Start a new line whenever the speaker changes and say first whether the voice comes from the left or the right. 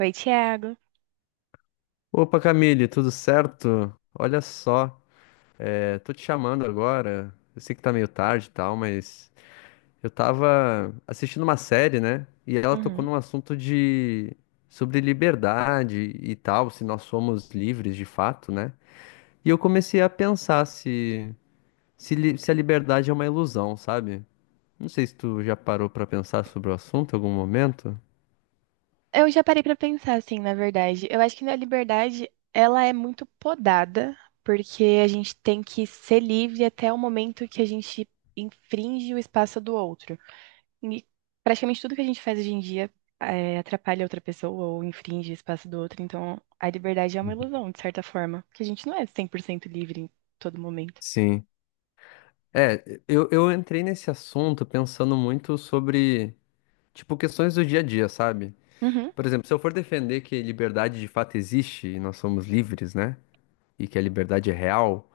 right: Oi, Thiago.
left: Opa, Camille, tudo certo? Olha só, tô te chamando agora. Eu sei que tá meio tarde e tal, mas eu tava assistindo uma série, né? E ela tocou
right: Uhum.
left: num assunto de sobre liberdade e tal, se nós somos livres de fato, né? E eu comecei a pensar se a liberdade é uma ilusão, sabe? Não sei se tu já parou pra pensar sobre o assunto em algum momento.
right: Eu já parei pra pensar assim, na verdade. Eu acho que a liberdade, ela é muito podada, porque a gente tem que ser livre até o momento que a gente infringe o espaço do outro. E praticamente tudo que a gente faz hoje em dia atrapalha outra pessoa ou infringe o espaço do outro. Então, a liberdade é uma
left: Uhum.
right: ilusão, de certa forma, porque a gente não é 100% livre em todo momento.
left: Sim. Eu entrei nesse assunto pensando muito sobre tipo, questões do dia a dia, sabe?
right: Uhum.
left: Por exemplo, se eu for defender que liberdade de fato existe e nós somos livres, né? E que a liberdade é real,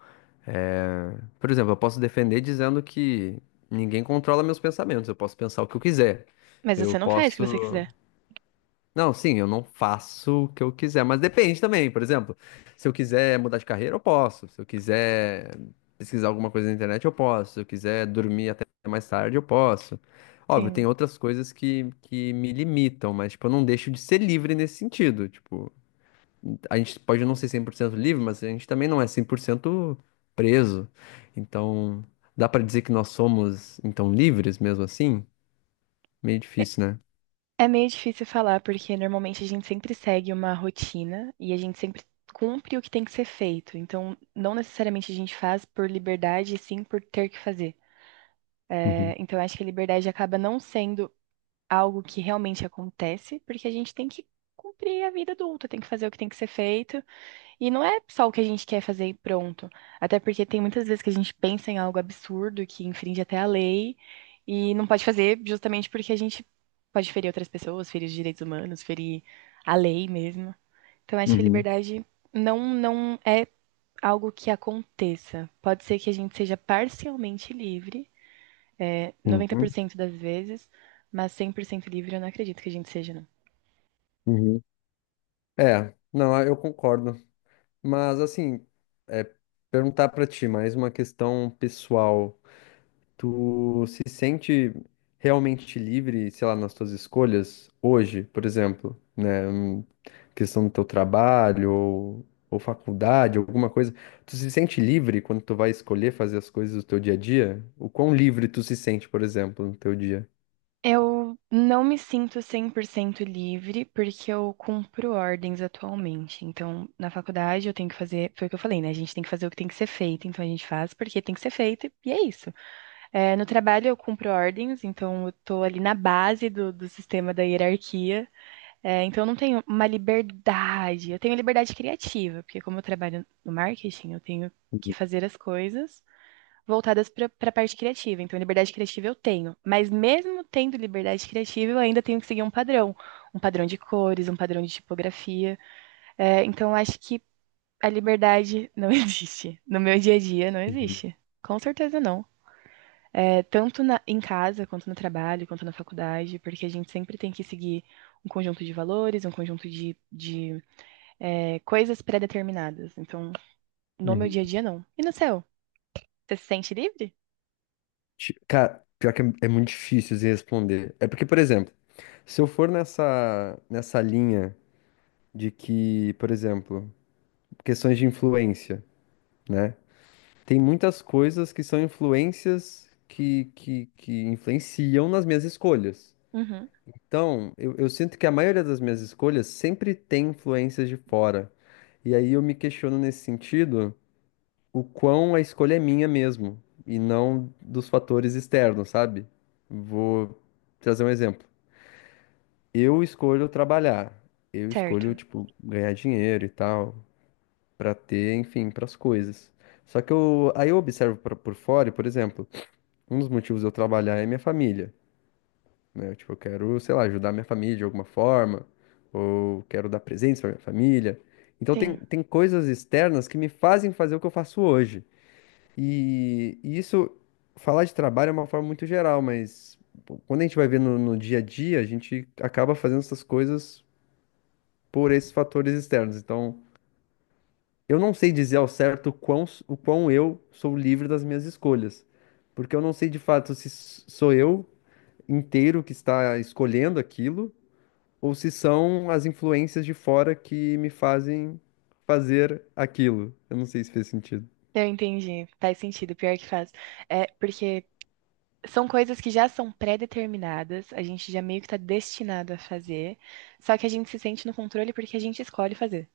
left: é... por exemplo, eu posso defender dizendo que ninguém controla meus pensamentos, eu posso pensar o que eu quiser.
right: Mas
left: Eu
right: você não faz o que você
left: posso.
right: quiser.
left: Não, sim, eu não faço o que eu quiser, mas depende também, por exemplo, se eu quiser mudar de carreira, eu posso. Se eu quiser pesquisar alguma coisa na internet, eu posso. Se eu quiser dormir até mais tarde, eu posso. Óbvio, tem
right: Sim.
left: outras coisas que me limitam, mas, tipo, eu não deixo de ser livre nesse sentido. Tipo, a gente pode não ser 100% livre, mas a gente também não é 100% preso. Então, dá pra dizer que nós somos, então, livres mesmo assim? Meio difícil, né?
right: É meio difícil falar, porque normalmente a gente sempre segue uma rotina e a gente sempre cumpre o que tem que ser feito. Então, não necessariamente a gente faz por liberdade, e sim por ter que fazer. É,
left: Uhum,
right: então, acho que a liberdade acaba não sendo algo que realmente acontece, porque a gente tem que cumprir a vida adulta, tem que fazer o que tem que ser feito e não é só o que a gente quer fazer e pronto. Até porque tem muitas vezes que a gente pensa em algo absurdo que infringe até a lei e não pode fazer justamente porque a gente pode ferir outras pessoas, ferir os direitos humanos, ferir a lei mesmo. Então acho que a
left: uhum,
right: liberdade não é algo que aconteça. Pode ser que a gente seja parcialmente livre,
left: uhum,
right: 90% das vezes, mas 100% livre eu não acredito que a gente seja, não.
left: uhum. Não, ah, eu concordo. Mas assim, é, perguntar pra ti mais uma questão pessoal. Tu se sente realmente livre, sei lá, nas tuas escolhas hoje, por exemplo, né? Questão do teu trabalho ou faculdade, alguma coisa. Tu se sente livre quando tu vai escolher fazer as coisas do teu dia a dia? O quão livre tu se sente, por exemplo, no teu dia?
right: Eu não me sinto 100% livre porque eu cumpro ordens atualmente. Então, na faculdade eu tenho que fazer, foi o que eu falei, né? A gente tem que fazer o que tem que ser feito, então a gente faz porque tem que ser feito e é isso. É, no trabalho eu cumpro ordens, então eu tô ali na base do, do sistema da hierarquia. É, então eu não tenho uma liberdade, eu tenho liberdade criativa, porque como eu trabalho no marketing, eu tenho que
left: Uhum,
right: fazer as coisas voltadas para a parte criativa. Então, liberdade criativa eu tenho, mas mesmo tendo liberdade criativa, eu ainda tenho que seguir um padrão de cores, um padrão de tipografia. É, então, eu acho que a liberdade não existe. No meu dia a dia, não
left: uhum,
right: existe. Com certeza não. É, tanto na- em casa, quanto no trabalho, quanto na faculdade, porque a gente sempre tem que seguir um conjunto de valores, um conjunto de coisas pré-determinadas. Então, no meu
left: uhum.
right: dia a dia, não. E no seu? Você se sente livre?
left: Cara, pior que é muito difícil de responder. É porque, por exemplo, se eu for nessa linha de que, por exemplo, questões de influência, né? Tem muitas coisas que são influências que influenciam nas minhas escolhas.
right: Uhum.
left: Então, eu sinto que a maioria das minhas escolhas sempre tem influências de fora. E aí eu me questiono nesse sentido, o quão a escolha é minha mesmo e não dos fatores externos, sabe? Vou trazer um exemplo. Eu escolho trabalhar, eu escolho,
right: Certo.
left: tipo, ganhar dinheiro e tal, pra ter, enfim, pras coisas. Só que eu, aí eu observo por fora, e, por exemplo, um dos motivos de eu trabalhar é minha família, né? Tipo, eu quero, sei lá, ajudar minha família de alguma forma, ou quero dar presentes pra minha família. Então tem,
right: Sim.
left: tem coisas externas que me fazem fazer o que eu faço hoje. E isso, falar de trabalho é uma forma muito geral, mas pô, quando a gente vai ver no dia a dia, a gente acaba fazendo essas coisas por esses fatores externos. Então, eu não sei dizer ao certo o quão eu sou livre das minhas escolhas, porque eu não sei de fato se sou eu inteiro que está escolhendo aquilo, ou se são as influências de fora que me fazem fazer aquilo. Eu não sei se fez sentido.
right: Eu entendi, faz sentido, pior que faz. É, porque são coisas que já são pré-determinadas, a gente já meio que tá destinado a fazer, só que a gente se sente no controle porque a gente escolhe fazer.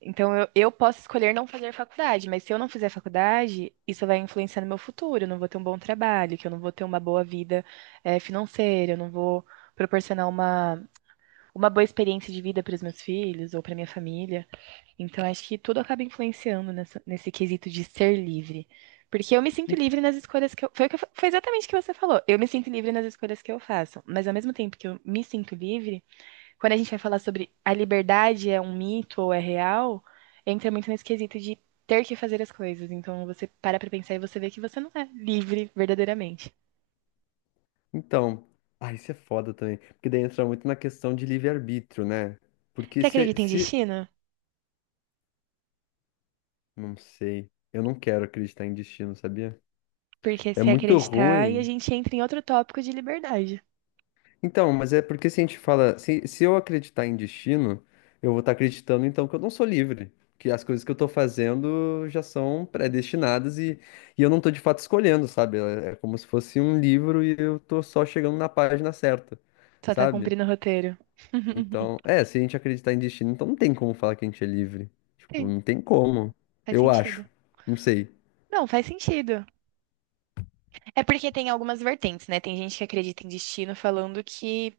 right: Então eu posso escolher não fazer faculdade, mas se eu não fizer faculdade, isso vai influenciar no meu futuro, eu não vou ter um bom trabalho, que eu não vou ter uma boa vida, financeira, eu não vou proporcionar uma boa experiência de vida para os meus filhos ou para minha família. Então, acho que tudo acaba influenciando nessa- nesse quesito de ser livre. Porque eu me sinto livre nas escolhas que eu. Foi exatamente o que você falou. Eu me sinto livre nas escolhas que eu faço. Mas ao mesmo tempo que eu me sinto livre, quando a gente vai falar sobre a liberdade é um mito ou é real, entra muito nesse quesito de ter que fazer as coisas. Então você para pra pensar e você vê que você não é livre verdadeiramente.
left: Então, ah, isso é foda também. Porque daí entra muito na questão de livre-arbítrio, né? Porque
right: Você
left: se,
right: acredita em
left: se.
right: destino?
left: Não sei. Eu não quero acreditar em destino, sabia?
right: Porque
left: É
right: se
left: muito
right: acreditar, e a
left: ruim.
right: gente entra em outro tópico de liberdade.
left: Então, mas é porque se a gente fala. Se eu acreditar em destino, eu vou estar acreditando então que eu não sou livre. Que as coisas que eu tô fazendo já são predestinadas e eu não tô de fato escolhendo, sabe? É é como se fosse um livro e eu tô só chegando na página certa,
right: Só tá
left: sabe?
right: cumprindo o roteiro.
left: Então, é, se a gente acreditar em destino, então não tem como falar que a gente é livre. Tipo,
right: Sim,
left: não tem como.
right: faz
left: Eu acho.
right: sentido.
left: Não sei.
right: Não, faz sentido. É porque tem algumas vertentes, né? Tem gente que acredita em destino falando que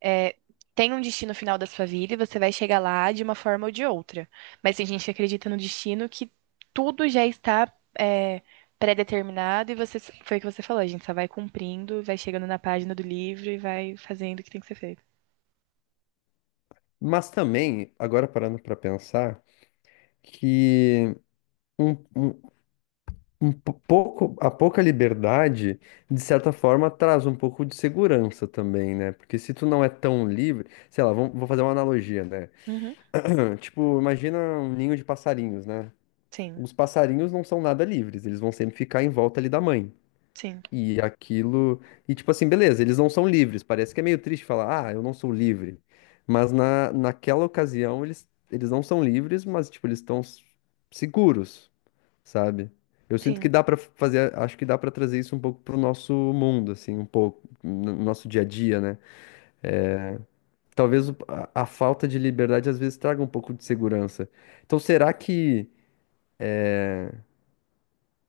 right: é, tem um destino final da sua vida e você vai chegar lá de uma forma ou de outra. Mas tem gente que acredita no destino que tudo já está é, pré-determinado e você, foi o que você falou, a gente só vai cumprindo, vai chegando na página do livro e vai fazendo o que tem que ser feito.
left: Mas também, agora parando pra pensar, que um, um, a pouca liberdade, de certa forma, traz um pouco de segurança também, né? Porque se tu não é tão livre, sei lá, vamos, vou fazer uma analogia, né?
right: Uhum.
left: Tipo, imagina um ninho de passarinhos, né?
right: Sim,
left: Os passarinhos não são nada livres, eles vão sempre ficar em volta ali da mãe.
right: sim,
left: E aquilo. E tipo assim, beleza, eles não são livres. Parece que é meio triste falar, ah, eu não sou livre. Mas naquela ocasião, eles não são livres, mas tipo, eles estão seguros, sabe? Eu sinto que
right: sim.
left: dá pra fazer, acho que dá pra trazer isso um pouco pro nosso mundo, assim, um pouco, no nosso dia a dia, né? Talvez a falta de liberdade às vezes traga um pouco de segurança. Então, será que,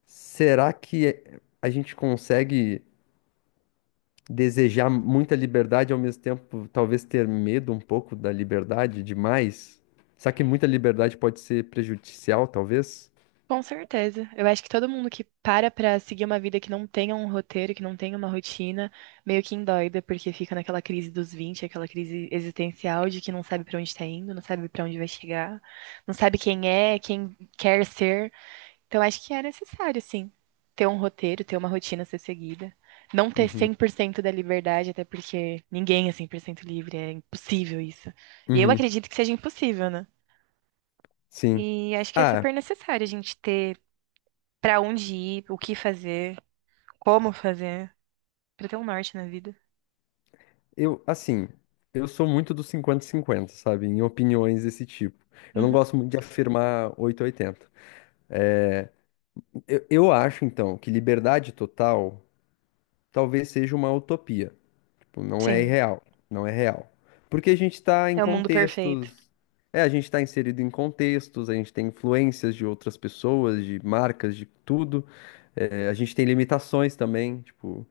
left: será que a gente consegue desejar muita liberdade ao mesmo tempo, talvez ter medo um pouco da liberdade demais. Será que muita liberdade pode ser prejudicial, talvez?
right: Com certeza. Eu acho que todo mundo que para pra seguir uma vida que não tenha um roteiro, que não tenha uma rotina, meio que endoida, porque fica naquela crise dos vinte, aquela crise existencial de que não sabe pra onde tá indo, não sabe pra onde vai chegar, não sabe quem é, quem quer ser. Então acho que é necessário, sim, ter um roteiro, ter uma rotina a ser seguida. Não ter
left: Uhum.
right: 100% da liberdade, até porque ninguém é 100% livre, é impossível isso. E eu
left: Uhum.
right: acredito que seja impossível, né?
left: Sim.
right: E acho que é
left: Ah,
right: super necessário a gente ter pra onde ir, o que fazer, como fazer, pra ter um norte na vida.
left: assim, eu sou muito do 50 cinquenta, sabe? Em opiniões desse tipo. Eu não
right: Uhum.
left: gosto muito de afirmar 880. Eu acho, então, que liberdade total talvez seja uma utopia. Tipo, não é
right: Sim,
left: irreal, não é real. Porque a gente está em
right: é o mundo perfeito.
left: contextos, é, a gente está inserido em contextos, a gente tem influências de outras pessoas, de marcas, de tudo. É, a gente tem limitações também, tipo,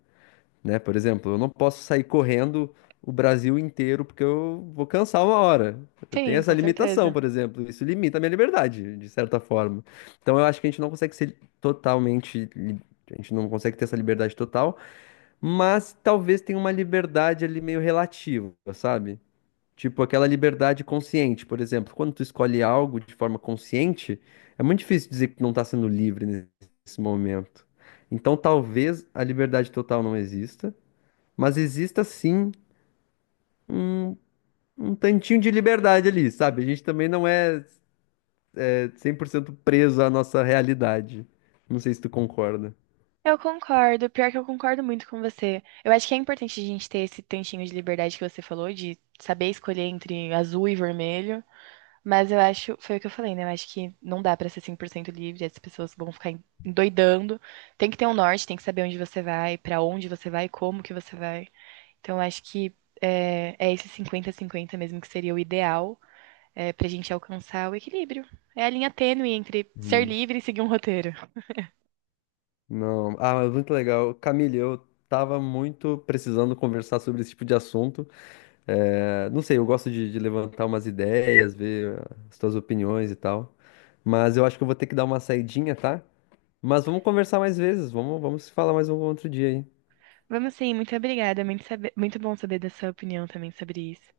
left: né? Por exemplo, eu não posso sair correndo o Brasil inteiro porque eu vou cansar uma hora. Eu tenho
right: Sim,
left: essa
right: com
left: limitação,
right: certeza.
left: por exemplo. Isso limita a minha liberdade, de certa forma. Então eu acho que a gente não consegue ser totalmente, a gente não consegue ter essa liberdade total, mas talvez tenha uma liberdade ali meio relativa, sabe? Tipo aquela liberdade consciente, por exemplo, quando tu escolhe algo de forma consciente, é muito difícil dizer que tu não tá sendo livre nesse momento. Então, talvez a liberdade total não exista, mas exista sim um, um tantinho de liberdade ali, sabe? A gente também não é, é 100% preso à nossa realidade. Não sei se tu concorda.
right: Eu concordo, pior que eu concordo muito com você. Eu acho que é importante a gente ter esse tantinho de liberdade que você falou, de saber escolher entre azul e vermelho. Mas eu acho, foi o que eu falei, né? Eu acho que não dá pra ser 100% livre, as pessoas vão ficar endoidando. Tem que ter um norte, tem que saber onde você vai, pra onde você vai, como que você vai. Então, acho que é esse 50 cinquenta mesmo que seria o ideal para a gente alcançar o equilíbrio. É a linha tênue entre ser livre e seguir um roteiro.
left: Não, ah, mas muito legal. Camille, eu tava muito precisando conversar sobre esse tipo de assunto. É, não sei, eu gosto de levantar umas ideias, ver as tuas opiniões e tal. Mas eu acho que eu vou ter que dar uma saidinha, tá? Mas vamos conversar mais vezes, vamos se falar mais um outro dia aí.
right: Vamos sim, muito obrigada. Muito bom saber da sua opinião também sobre isso.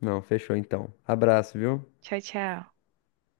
left: Não, fechou então. Abraço, viu?
right: Tchau, tchau.